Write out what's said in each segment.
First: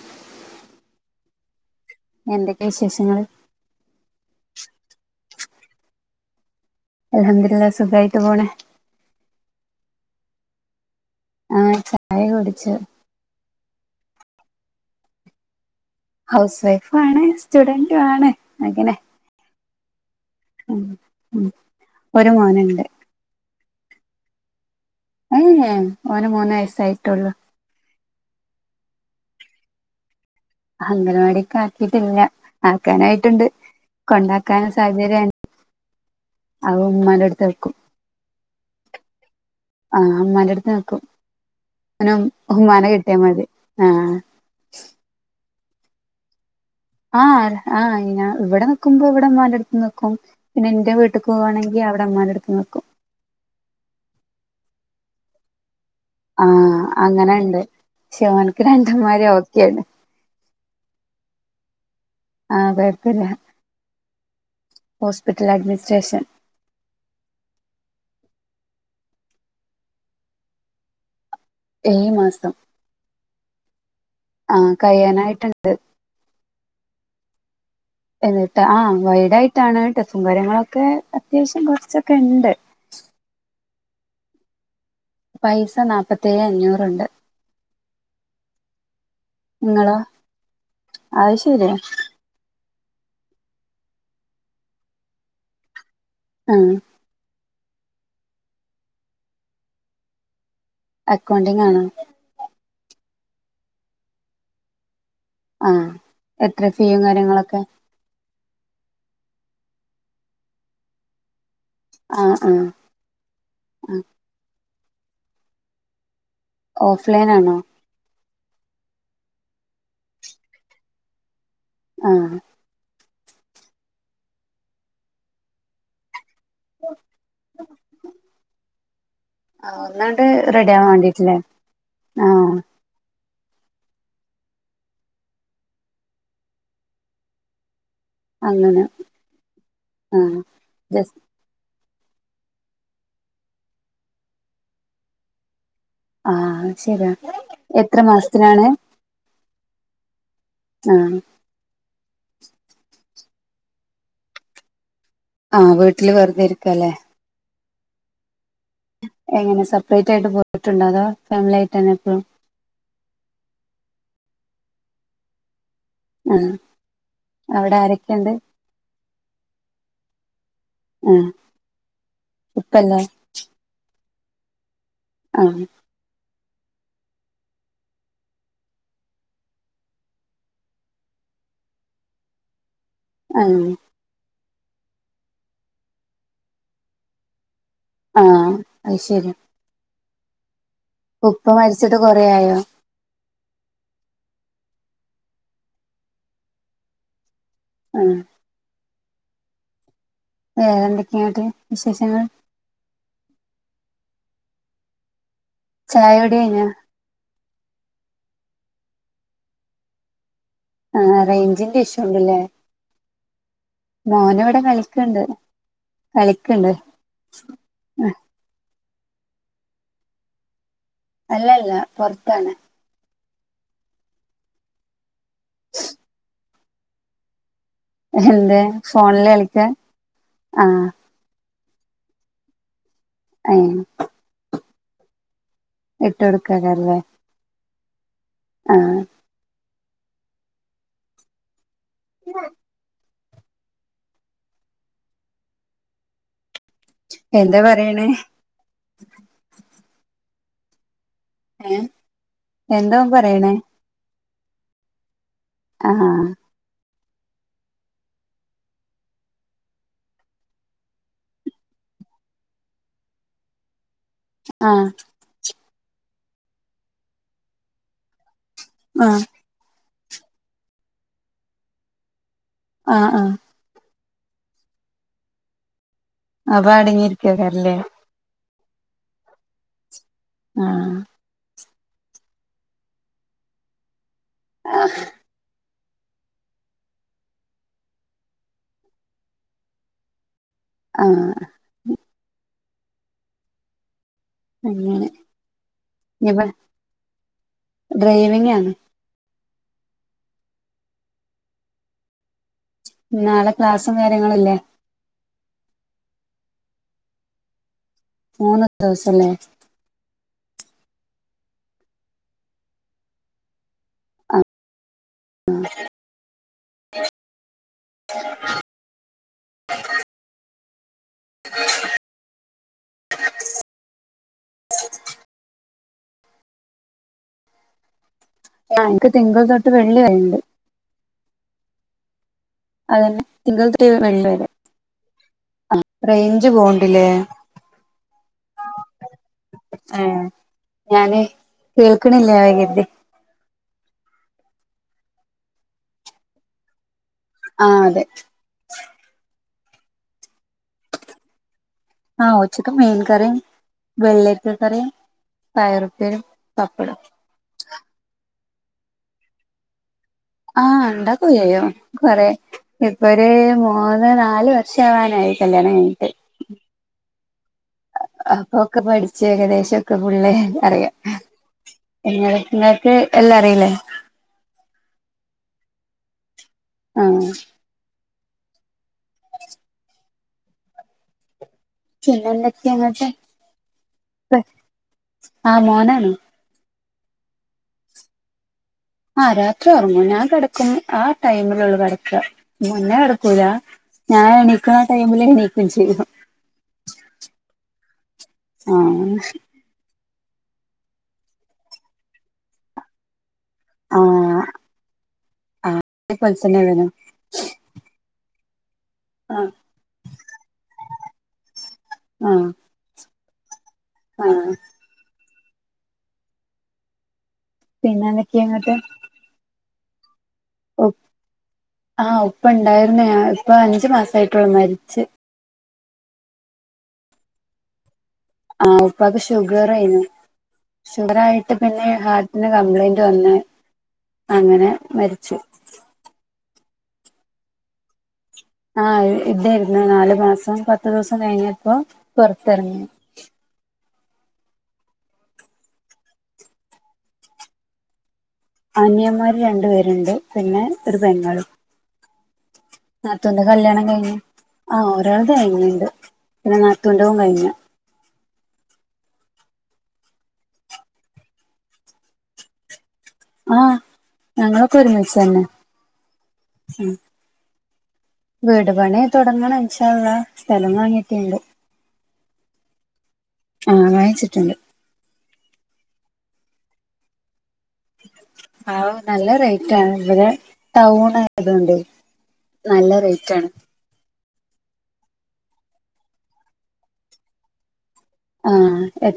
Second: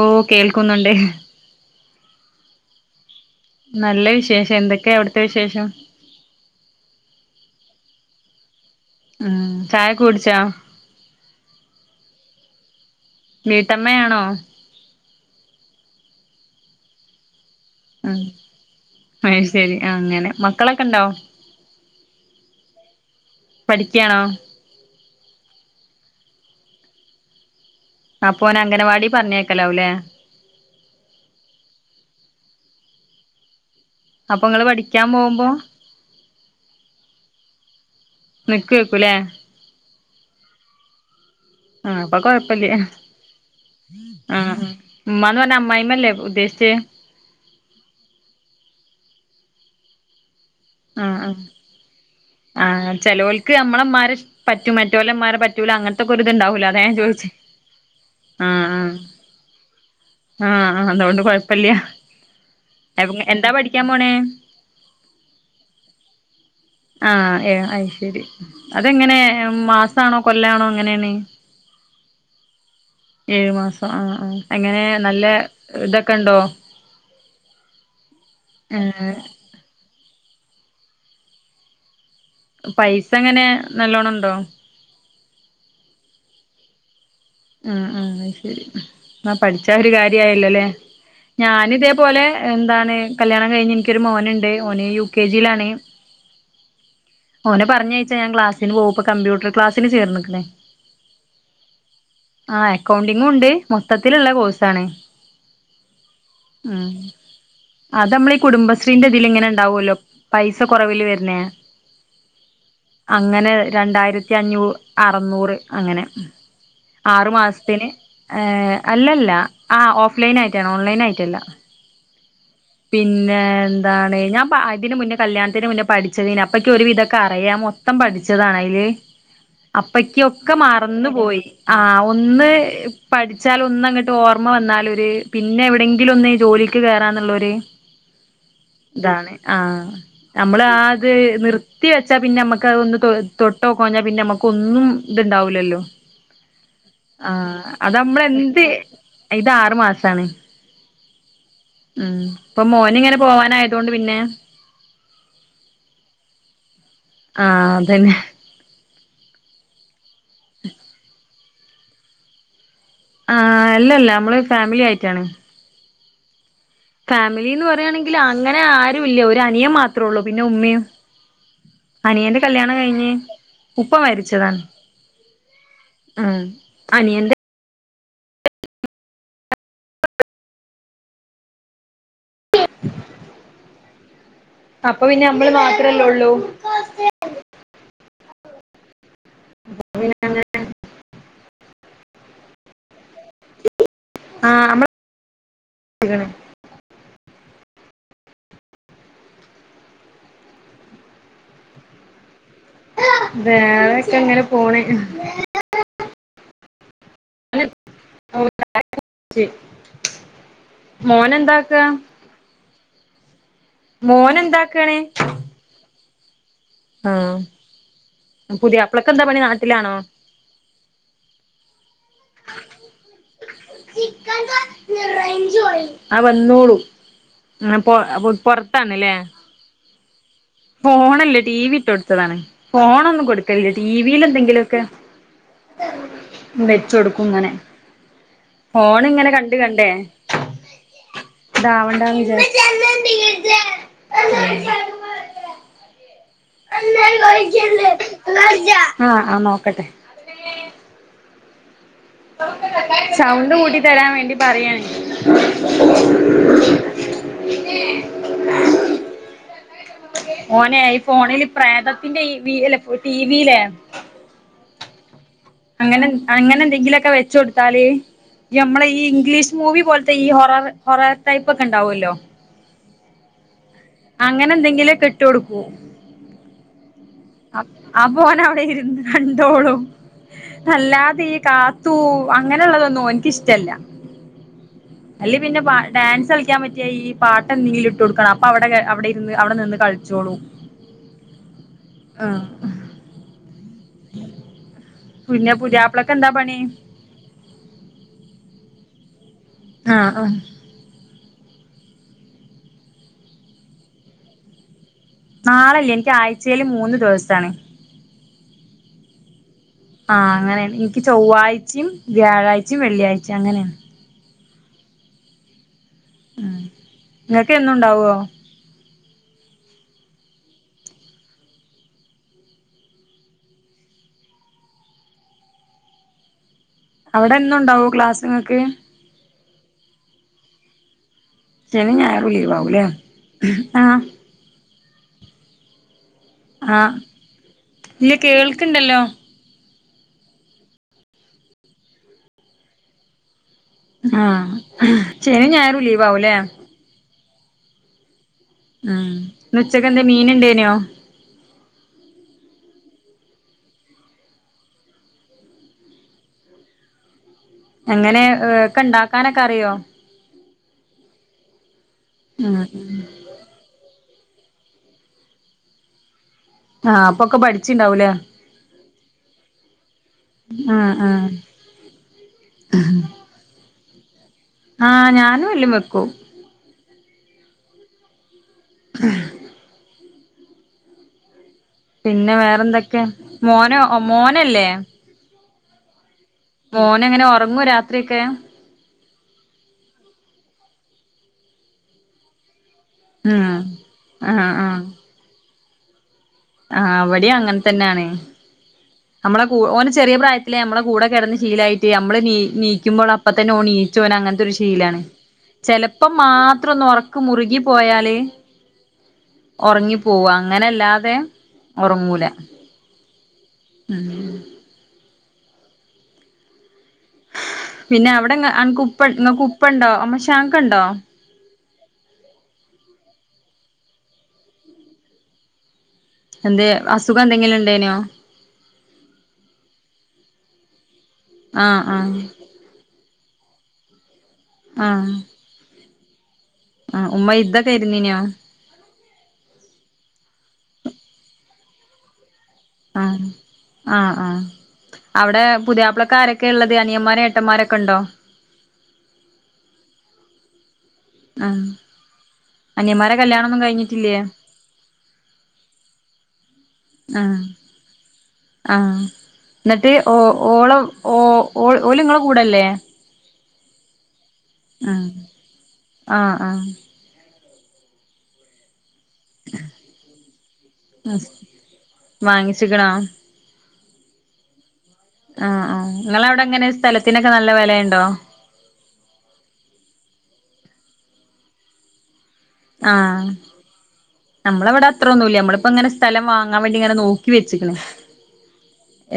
ഓഹ് കേൾക്കുന്നുണ്ട് എന്തെക്കെ വിശേഷങ്ങള്. നല്ല വിശേഷം എന്തൊക്കെ അവിടുത്തെ വിശേഷം അൽഹംദുലില്ലാ സുഖായിട്ട് പോണ് ആഹ് ചായൊക്കെ കുടിച്ചോ? ആഹ് ചായ കുടിച്ചു വീട്ടമ്മയാണോ ഹൗസ് വൈഫാണ് സ്റ്റുഡന്റുവാണ് അങ്ങനെ അയ്ശരി അങ്ങനെ മ ഉം ഉം ഒരു മോന്ണ്ട് പഠിക്കാണോ ഉം ഏ ഓന് മൂന്നെയ്സായിട്ടൊള്ളൂ. അപ്പോനെ അംഗനവാടീ പറഞ്ഞേക്കലാവുലേ? അംഗൻവാടീക്കാക്കീട്ടില്ല. ആക്കാനായിട്ട്ണ്ട്. [unintelligible] അപ്പൊ നിങ്ങള് കൊണ്ടാക്കാനും പഠിക്കാൻ സാഹചര്യ പോകുമ്പോ [unintelligible] അഅ് ഇമ്മാന്റട്ത്ത് വെക്കും. നിക്കെയ്ക്കുലേ? ആഹ് ഉമ്മാന്റെട്ത്ത് നിക്കും. ആ അപ്പൊ ഓന് ഉമ്മാനെ കിട്ട്യാ മതി ആഹ്. ആഹ് ഉമ്മാന്ന് പറഞ്ഞാ അമ്മായി മ്മല്ലെ ഉദ്ദേശിച്ചേ? ആഹ് ആഹ് ഞാ ഇവ്ടെ നിക്കുമ്പോ ഇവടെ ഉമ്മാന്റെ അടുത്ത് നിക്കും. പിന്നെ ഇന്റെ വീട്ട്ക്കോവാണെങ്കി, അവിടെമ്മാന്റട്ത്ത് നിക്കും. ചേലോൽക്ക് നമ്മളെമ്മാരെ പറ്റും, മറ്റോലെ ഇമ്മാരെ പറ്റ് റ്റൂല, അങ്ങൻത്തൊക്കെ ഇതുണ്ടാവൊല്ലൊ ആഹ് അതാ ഞാൻ ചോദിച്ചെ അങ്ങനെണ്ട്. പക്ഷെ ഓൻക്ക് ആഹ് ആഹ്. രണ്ടുമ്മാരി ഓക്കെയാണ്. ആഹ് ആഹ് അതോണ്ട് ക കൊഴപ്പല്ല്യ. ആഹ് എവ് കൊഴപ്പല്ല. എന്താ പഠിക്കാൻ പോണേ? Hospital administration. ആഹ് എ അത് ശരി. അതെങ്ങനെ മാസാണോ, കൊല്ലാണോ എങ്ങനേണ്? ഈ മാസം. ഏഴു മാസം ആഹ് ആ. ആഹ് എങ്ങനെ നല്ല കഴിയാനായിട്ടുണ്ട്. ഇതൊക്കെണ്ടോ? എന്നിട്ട് ആ വൈഡായി ണ്. ടെഫും കാര്യങ്ങളൊക്കെ, അത്യാവശ്യം കൊറച്ചൊക്കെണ്ട്. പൈസ ങ്ങെനെ? നല്ലോണംണ്ടോ? പൈസ നാപ്പത്തേയെ അഞ്ഞൂറ്ണ്ട്. ഉം ഉം. അയ്ശെരി. ന്നാ പഠിച്ച ഒരു നിങ്ങളോ കാര്യയല്ലോല്ലെ? അത് ശരിയാ ഞാന് ഇതേപോലെ എന്താണ്, കല്യാണം കഴിഞ്ഞ് ഇൻക്കൊരു മോന്ണ്ട്. ഓന് യു കെ ജി ലാണ്. ഉം ഓനെ പറഞ്ഞയച്ചാ ഞാൻ ക്ലാസിന് പോവും. ഇപ്പൊ കമ്പ്യൂട്ടർ ക്ലാസ്സ്‌ന് ചേർന്ന്ക്ക്ണ്. അക്കൗണ്ടിങ്ങാണ്. ആഹ് അക്കൗണ്ടിങ്ങും ണ്ട്, മൊത്തത്തിലുള്ള കോയ്സാണ്. ആഹ എത്ര ഫീയും കാര്യങ്ങളൊക്കെ അത് നമ്മള ഈ കുടുംബശ്രീന്റെ ഇതിൽ ഇങ്ങനെ ഉണ്ടാവല്ലോ പൈസ കുറവില് വരുന്ന ആ ആഹ അങ്ങനെ രണ്ടായിരത്തി അഞ്ഞൂ അറനൂറ് അങ്ങനെ ഓഫ്‌ലൈൻ ആറു ആണോ മാസത്തിന് അല്ലല്ല ആ ഓഫ്ലൈൻ ആയിട്ടാണ് ഓൺലൈന് ആയിട്ടല്ല ആഹ പിന്നെ എന്താണ് ഞാൻ ഇതിന് മുന്നേ കല്യാണത്തിന് മുന്നേ പഠിച്ചതെനി അപ്പ ഇക്ക്‌ ഒരുവിധൊക്കെ അറിയാം മൊത്തം പഠിച്ചതാണ് അയില് അപ്പ ഒന്നാണ്ട് ഇക്കൊക്കെ റെഡി ആവാൻ മറന്നു വേണ്ടിട്ടില്ലേ പോയി ആ ഒന്ന് ആഹ് പഠിച്ചാലൽ ഒന്ന ങ്ങോട്ട് ഓർമ്മ വന്നാലര് പിന്നെ എവിടെയെങ്കിലും ഒന്ന് ജോലിക്ക് കേയറാന്നുള്ളൊര് [inaudible] ഇതാണ് ആഹ ആഹ് നമ്മൾ ആത് ജസ്റ്റ് നിർ കുത്തി വെച്ചാ പിന്നെ നമ്മുക്ക് അതൊന്ന് തൊട്ടൊക്കോഞ്ഞാൽ പിന്നെ നമുക്ക ഒന്നും ഇത്ണ്ടാവില്ലല്ലോ ആഹ ശരിയാ എത്ര നമ്മളെന്ത് മാസത്തിനാണ് ഇത് ആറു മാസാണ് ആഹ ഉം പ്പംമോൻ ഇങ്ങനെ പോവാനായത കൊണ്ട് പിന്നെ ആഹ് വീട്ടില് വെറുതെരിക്ക അല്ലെ ആ അത് തന്നെ എങ്ങനെ സെപ്പറേറ്റ് ആയിട്ട് പോയിട്ടുണ്ടോ അതോ ഫാമിലി ആയിട്ട് തന്നെ എപ്പോഴും ആ അല്ലല്ലേ നമ്മള് ഫാമിലി ആയിട്ടാണ് ഉം ഫാമിലിന്ന് പറയാണെങ്കില്അങ്ങനെ ആരുംമില്ല ഒര് അനിയൻമാത്രള്ളു പിന്നെ ഉമ്മീമ്. ആ അനിയന്റെ കല്യാണം ഉപ്പല്ലേ കഴിഞ്ഞ് ഉപ്പ മരിച്ചതാണ്. ആ. ആഹ് അനിയന്റെ ആഹ് ഉം അപ്പൊ പിന്നെ അമ്മള് മാത്രല്ലേള്ളൂ. ആ അ അയ്ശെര്യാണ്. ഉപ്പ മര്ച്ചിട്ട് കൊറെആയോ? ആഹ് മ്മള് [inaudible] ക്ക്ണ്. ആ അ ഏ എന്തൊക്കെൺട്ട് വിശേഷങ്ങൾ? വേറെക്കെങ്ങെനെ പോണ്. ചായുടി കഴിഞ്ഞോ? ചി മോനന്താക്ക? ലില്ലേ മോന് ഇവ്ടെ മോനെന്താക്കാണ് കളിക്ക്ണ്ട് കളിക്ക്ണ്ട്. ആഹ് പുതിയപ്പളക്കെന്താ പണി നാട്ടിലാണോ? അല്ലല്ല പൊർത്താണ്. ആവന്നോളും. അ ഹെന്താ ഫോൺൽ കളിക്കാ ആഹ് ഫോണല്ല ടി വി ഇട്ട് കൊടുത്തതാണ് ഫോണോന്നും ഏ കൊടുക്കലില്ല ടിവിൽ എന്തെങ്കിലോക്കെ ഇട്ട് വെച്ച് കൊടുക്കാറല്ലേ കൊട്ക്കും ഇങ്ങനെ ആ ഫോൺ ഇങ്ങനെ കൺണ്ട് കണ്ടേ ദാവണ്ടന്ന് വിചരിച് [unintelligible] എന്താ പറയണേ ആഹ് ആഹ് നോക്കട്ടെ. ഏഹ് സൗണ്ട് കൂട്ടി തരാൻ വേണ്ടി പറയണേ. ആഹ് ഒനെ ഫോണില് പ്രേതത്തിന്റെ ഈ വീ എല്ലഫോ ടിവിലെ ആഹ് അങ്ങനെ അങ്ങനെ എന്തെങ്കിലും ഒക്കെ വെച്ച്കൊടുത്താല് യമ്മളെ ഈ ആഹ് ഇംഗ്ലീഷ് മൂവി പോലത്തെ ഈ ഹൊറർ ഹോറർ ടൈപ്പ് ഒക്കെ ഉണ്ടാവല്ലോ. ആഹ് ആഹ് അങ്ങനെ എന്തെങ്കിലോക്കെ ഇട്ട് കൊടുക്കും. അപ്പോ അടങ്ങിര് ആഹ് അപോൻ അവിടെ ഇരുന്ന് കണ്ടോളും ആഹ് അല്ലാതെ ഈ കാ തൂ അങ്ങനെള്ളതൊന്നും ഒൻക് ഇഷ്ടല്ല. ആഹ് അല്ലെ പിന്നെപ ഡാൻസ് കളിക്കാൻ പറ്റിയാ ഈ പാട്ട് എന്തെങ്കിലും ഇട്ട് കൊടുക്കണം. അപ്പൊ അവ്ടെഎ അവ് ടെയിരുന്ന് അവ്ടെ നിന്ന് കളിച്ചോളും. ആഹ് ആഹ് അങ്ങനെ പിന്നെ പുതിയാപ്ലക്ക് എന്താ ഞ്ഞിപ്പ പണി ഡ്രൈവിങ്ങാണ്. ആ ആ. നാളെ ക്ലാസ്സും കാര്യങ്ങളും ല്ലേ നാളയില്ല എനിക്ക് ആഴ്ചയിൽ മൂന്ന് ദിവസാണ് മൂന്ന് ദേവസംല്ലേ. ആഹ് അങ്ങനെണ് ഇൻക്ക് ചൊവ്വാഴ്ച്ചിം വ്യാഴാഴ്ച്ചിം വെള്ളിയഴ്ച്ചിം അങ്ങനെണ്. ആഹ് മ്മ് ഇങ്ങക്ക് എന്നുണ്ടാവോ? അവ്ടെന്നുണ്ടാവോ ക്ലാസ്സ് ഇങ്ങക്ക്? ആഹ് ഇൻക്ക് തിങ്കൾ തോട്ട് വെള്ളിരേണ്ട്. ശനിം ഞായറും ലീവാവും. അതന്നെ തിങ്കള ത വെള്ളി വരെ റേയ്ഞ്ച് ആഹ് പോവ്ണ്ട്ല്ലേ ഇല്ല കേൾക്കണ്ടല്ലോ ഏ ഞാന് കേൾക്കണില്ലേ [unintelligible] ആഹ് ശനി, ഞായറും ലീവ് ആവൂല്ലേ ആ അതെ ഉം ഉച്ചക്കെ എന്താ മീൻ ഉണ്ടേനോ ആഹ് ഉച്ചക്ക് മീൻ കറിയും വെള്ളരിക്ക കറിയും പയറുപ്പേരും പപ്പടം എങ്ങനെ ഒക്കെ ഉണ്ടാക്കാനൊക്കെ അറിയോ ആഹ് ഉണ്ടാക്കു ഒക്കെ യ്യും കൊറെ ഉം ഇപ്പൊ ഒരു മൂന്ന് നാല് വർഷം ആവാനായി കല്യാണം കഴിഞ്ഞിട്ട് ആഹ്പ്പൊക്കെ പഠിച്ചു അപ്പൊക്കെ പഠിച്ച ഏകദേശംഒക്കെ ഫുള്ളേ ആഹ് അറിയാം ആഹ് നിങ്ങക്ക് എല്ലാം അറിയില്ലേ ആഹ് ഞാനും എല്ലും വെക്കും ആഹ ആഹ് പിന്നെ വേറെ എന്തൊക്കെയാ എന്തൊക്കെ അങ്ങട്ട് മോന മോനല്ലേ ആഹ മോനാണ് മോന എങ്ങനെ ഉറങ്ങുവോ രാത്രിയൊക്കെ ആഹ് രാത്രി ഉറങ്ങൂ ഞാൻ കിടക്കും ആ ടൈമിലുള്ളൂ കിടക്കാ മുന്നേ കിടക്കൂല ഉം ഞാൻ ആഹ് എണീക്കുന്ന ആഹ് ടൈമില് എണീക്ക്യും ചെയ്യും ആഹ് ഇവിടീം അങ്ങനെ തന്നെയാണ് ആഹ് ഓന് ചെറിയ പ്രായത്തിലേ അമ്മള കൂടെ കടന്ന് ശീലായിട്ട് നമ്മള് നീ നീക്കുമ്പോൾ അപ്പ തന്നെ ണീച്ചോന ആഹ് അങ്ങനത്തെ ഒരു ശീലാണ് ആഹ് ചെിലപ്പോം അതേപോലെ തന്നെ മാത്രം വേണം ഒന്ന് ക്ക് മുറുകി പോയാല് ആഹ് ഉറങ്ങി പോവും അങ്ങനെല്ലാതെ ഉറങ്ങൂല ആഹ് ആഹ് പിന്നെ അവിടെ എന്തൊക്കെയാ നിങ്ങ അനക്ക് അങ്ങട്ട് ഉപ്പ ഉണ്ടോ നിങ്ങൾക് ഉപ്പ ഉണ്ടോ അമ്മോ ശാക്ക ഉണ്ടോ ആഹ് ഉപ്പ ഉണ്ടായിരുന്നയാ ഇപ്പൊ അഞ്ചു മാസയിട്ടൂളൂ മരിച്ചു എന്തേ അസുഖ എന്തെങ്കിലും ഉണ്ടേനോ ആഹ ഉപ്പാക്ക് ഷുഗർ ആരുന്നു ഷുഗർ ആയിട്ട് ആഹ് പിന്നെ ആഹ് ഹാർട്ടി കംപ്ലൈന്റ് വന്ന് അങ്ങനെ ആഹ് മരിച്ചു ആ ഉമ്മ ഇന്തക്കൊയിരുന്നീനോ ആഹ് ഇന്ത ഇരുന്നു നാലു മാസം പത്ത് ദിവസം കഴിഞ്ഞപ്പോ പുറത്തിറങ്ങി ആഹ ആഹ ആഹ അവിടെ പുതിയാപ്പ്ളക്കാരൊക്കെ ഉള്ളത് അനിയന്മാരും ഏട്ടന്മാരൊക്കെ ഉണ്ടോ അനിയമാര് രണ്ടു പേരുണ്ട് പിന്നെ ഒരു പെങ്ങളും ആ അനിയന്മാരെ നാത്തുന്റെ കല്യാണൊന്നും കല്യാണം കഴിഞ്ഞു കഴിഞ്ഞിട്ടില്ലേ ആ ഒരാൾടെ കഴിഞ്ഞ്ണ്ട് പിന്നെ നാത്തൂന്റവും കഴിഞ്ഞു ആഹ എന്നിട്ട് ഓ ഓള ഓ ഓ ഓലിങ്ങളെ കൂടല്ലേ ആഹ് ഞങ്ങളൊക്കെ ആ ഒരുമിച്ച് തന്നെ ആ ആ വീട് പണി തുടങ്ങണം ഇൻശാ അല്ലാഹ് സ്ഥലം വാങ്ങിട്ടെണ്ട് വാങ്ങിച്ചിക്ക്ണോ ആഹ വായിച്ചിട്ടുണ്ട് ആ ആ നിങ്ങള അവിടെ അങ്ങനെ സ്ഥലത്തിനൊക്കെ നല്ല വിലയുണ്ടോ ആഹ് നല്ല റേറ്റാണ് ഇവിടെ ടൗൺ ആയതോണ്ട് നല്ല റേറ്റ് ആണ് നമ്മളെവടെ അത്രൊന്നുല്ല നമ്മള്പ്പോങ്ങനെ സ്ഥലം വാങ്ങാൻ വേണ്ടിങ്ങനെ നോക്കി വെച്ച്ക്ക്ണ്. ആ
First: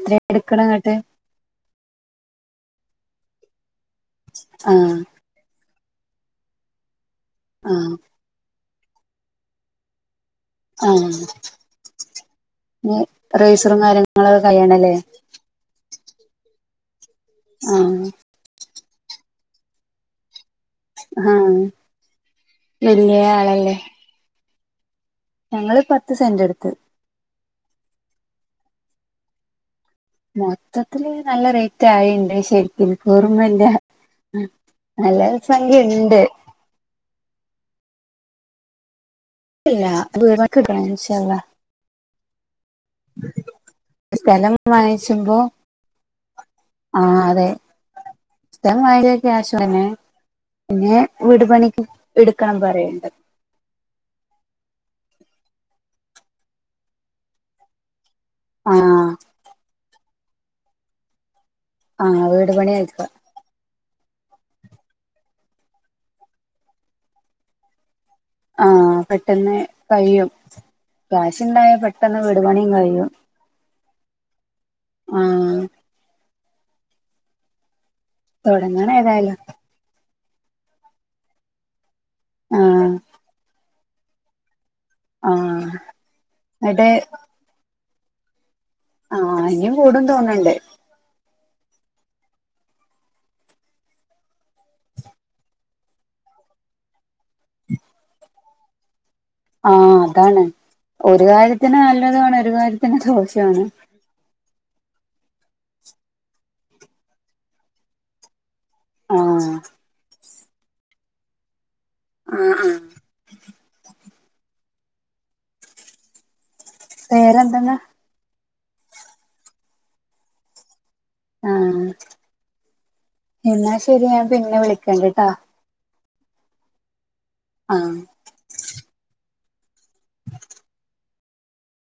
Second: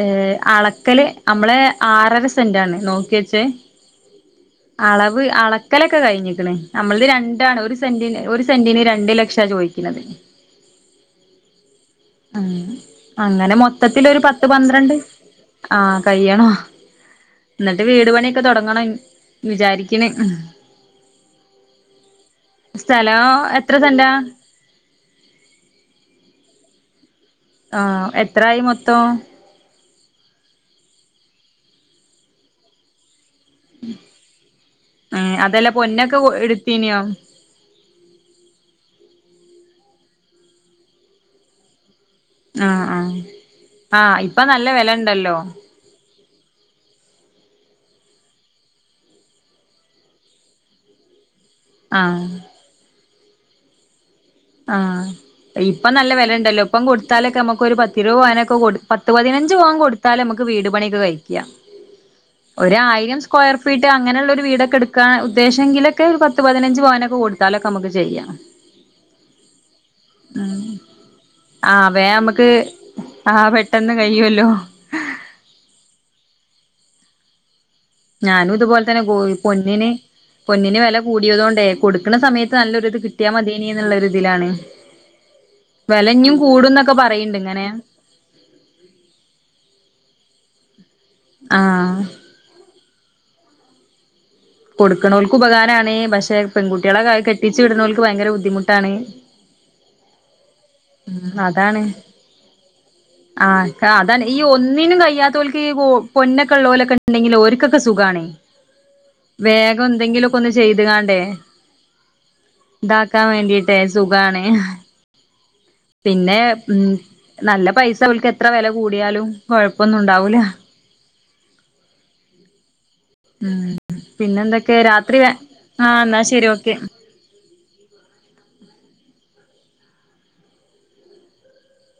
ഏ എടുക്കണം ഇങ്ങട്ട് അളക്കല് അമ്മളെ ആറര സെന്റാണ് നോക്യെച്ചേ ആഹ് ളവ് അളക്കലൊക്കെ കഴിഞ്ഞിക്ക്ണ്. നമ്മൾത് രണ്ടാണ്. ഒരു ആ സെന്റിന് ഒരു സെന്റിന് രണ്ട് ലക്ഷാ ചോയ് [unintelligible] ആഹ് ആഹ്. അങ്ങനെ മൊത്തത്തിലൊര് കാര്യങ്ങളൊക്കെ പത്ത്, കഴിയണല്ലേ പന്ത്രണ്ട്. ആഹ് കയ്യണം. ആ ഇന്ന്ട്ട് വീട് പണി- ക്കെ തൊടങ്ങണം വിചാരിക്ക്ണ്. ആ വലിയ സ്ഥലോ എത്ര ആളല്ലേ സെന്റാ? ഞങ്ങള് പത്ത് സെന്റെട്ത്ത്. ആഹ് എത്രായി മൊത്തോം? മൊത്തത്തില് നല്ല റേറ്റായിണ്ട് ശരി- ഇന്ക്കോർമല്ല. ആഹ് നല്ല സംഖ്യണ്ട്. ഇന്യോ? ഇല്ലാ വീട്പണിക്ക് [unintelligible] ആഹ് ആഹ് ആഹ് ഇപ്പൊ നല്ല വെലണ്ടല്ലോ. ആഹ് അതെ. സ്ഥലം വാങ്ങിയെ ക്യാഷോണ്ടെന്നേ. പിന്നെ വീട് പണി ആഹ് ഇട്ക്കാം പറയ്ണ്ട്. ആഹ്, ഇപ്പം നല്ല വെലണ്ടല്ലോ ഇപ്പം കൊട്ത്താലൊക്കമ്മക്ക് ഒരു പത്ത് ഇരുവത് പവനൊക്കെ ആ കൊട്- പത്ത് പതിനഞ്ച് പവൻ കൊടുത്താലമ്മക്ക് വീട്പണ്യോക്കെ കയ്ക്കാം. ആ വീട് പണി ആയിരിക്കും ഒരായിരം സ്- സ്ക്വയർ ഫീറ്റ് അങ്ങനെള്ളൊരു വീടൊക്കെ ഇട്ക്കാന ഉദ്ദേശെങ്കിലൊക്കെ ഒരു പത്ത്പതിനഞ്ച് പവനൊക്കെ കൊടുത്താലൊക്കമ്മക്ക് ചെയ്യാം. ആഹ് പെട്ടെന്ന് കയ്യും. ക്യാഷ്ണ്ടായാൽ ആഹ് വേം പെട്ടെന്ന് നമുക്ക് വിട്പണീം കയ്യും. ആഹ് പെട്ടെന്ന് കയ്യോലോ ആഹ് ഞാനും തുടങ്ങണം ഇത്പോലത്തന്നെ പൊ ഏതായാലും പൊന്നിന് പൊന്നിന് വെല കൂടിയതോണ്ടെ കൊട്ക്ക്ണ സമയത്ത് ആഹ് നല്ലൊര്ത് കിട്ട്യാ മത്യേനീന്ന്ള്ളൊര്ത്ൽ ആണ്. ആഹ് വെലഞ്ഞും എന്നിട്ട് കൂടുംന്നൊക്കെ പറയ്ണ്ട്ങ്ങനെ. ആഹ് ഇഞ്ഞും കൂടും തോന്ന്ണ്ട്. ആഹ് കൊട്ക്ക്ണോൽക്ക് ഉപകാരാണ് പശേ പെൺങ്കുട്ടിളെ കാ കെട്ടിച്ച് വിട്ണോൽക്ക് ഭയങ്കര ബുദ്ധിമുട്ടാണ്. ആഹ് അതാണ്. ഉം ഒര് കാര്യത്തിന് അതാണ് നല്ലതും ആണ്, ഒര് കാര്യത്തിന് ദോഷോം ആണ്. അതാണെ ഈ ഒന്നിനും കഴിയാത്തോൽക്കീ പൊന്നൊക്കെള്ളോലൊക്കെണ്ടെങ്കില് ഓര്ക്കൊക്കെ സുഖാണെ. ആഹ് വേഗം എന്തെങ്കിലൊക്കെ ഒന്ന് ചെയ്ത്ങ്ങാണ്ടെ ആഹ് ആഹ് ഇതാക്കാൻ വേണ്ടീട്ടേ സുഖാണ്. പിന്നെ ഉം നല്ല വേറെന്തെന്നാ പൈസ ഓൽക്ക് എത്ര വെല കൂട്യാലും കൊഴപ്പൊന്നുണ്ടാവൂല. ആഹ് ഉം ഇന്നാ ശെരി ഞാൻ പിന്നെ പിന്നെന്തൊക്കെ വിളിക്കണ്ട് രാത്രി ട്ടാ. ആഹ് ഇന്നാ ശെരി ഓക്കെ. ആഹ്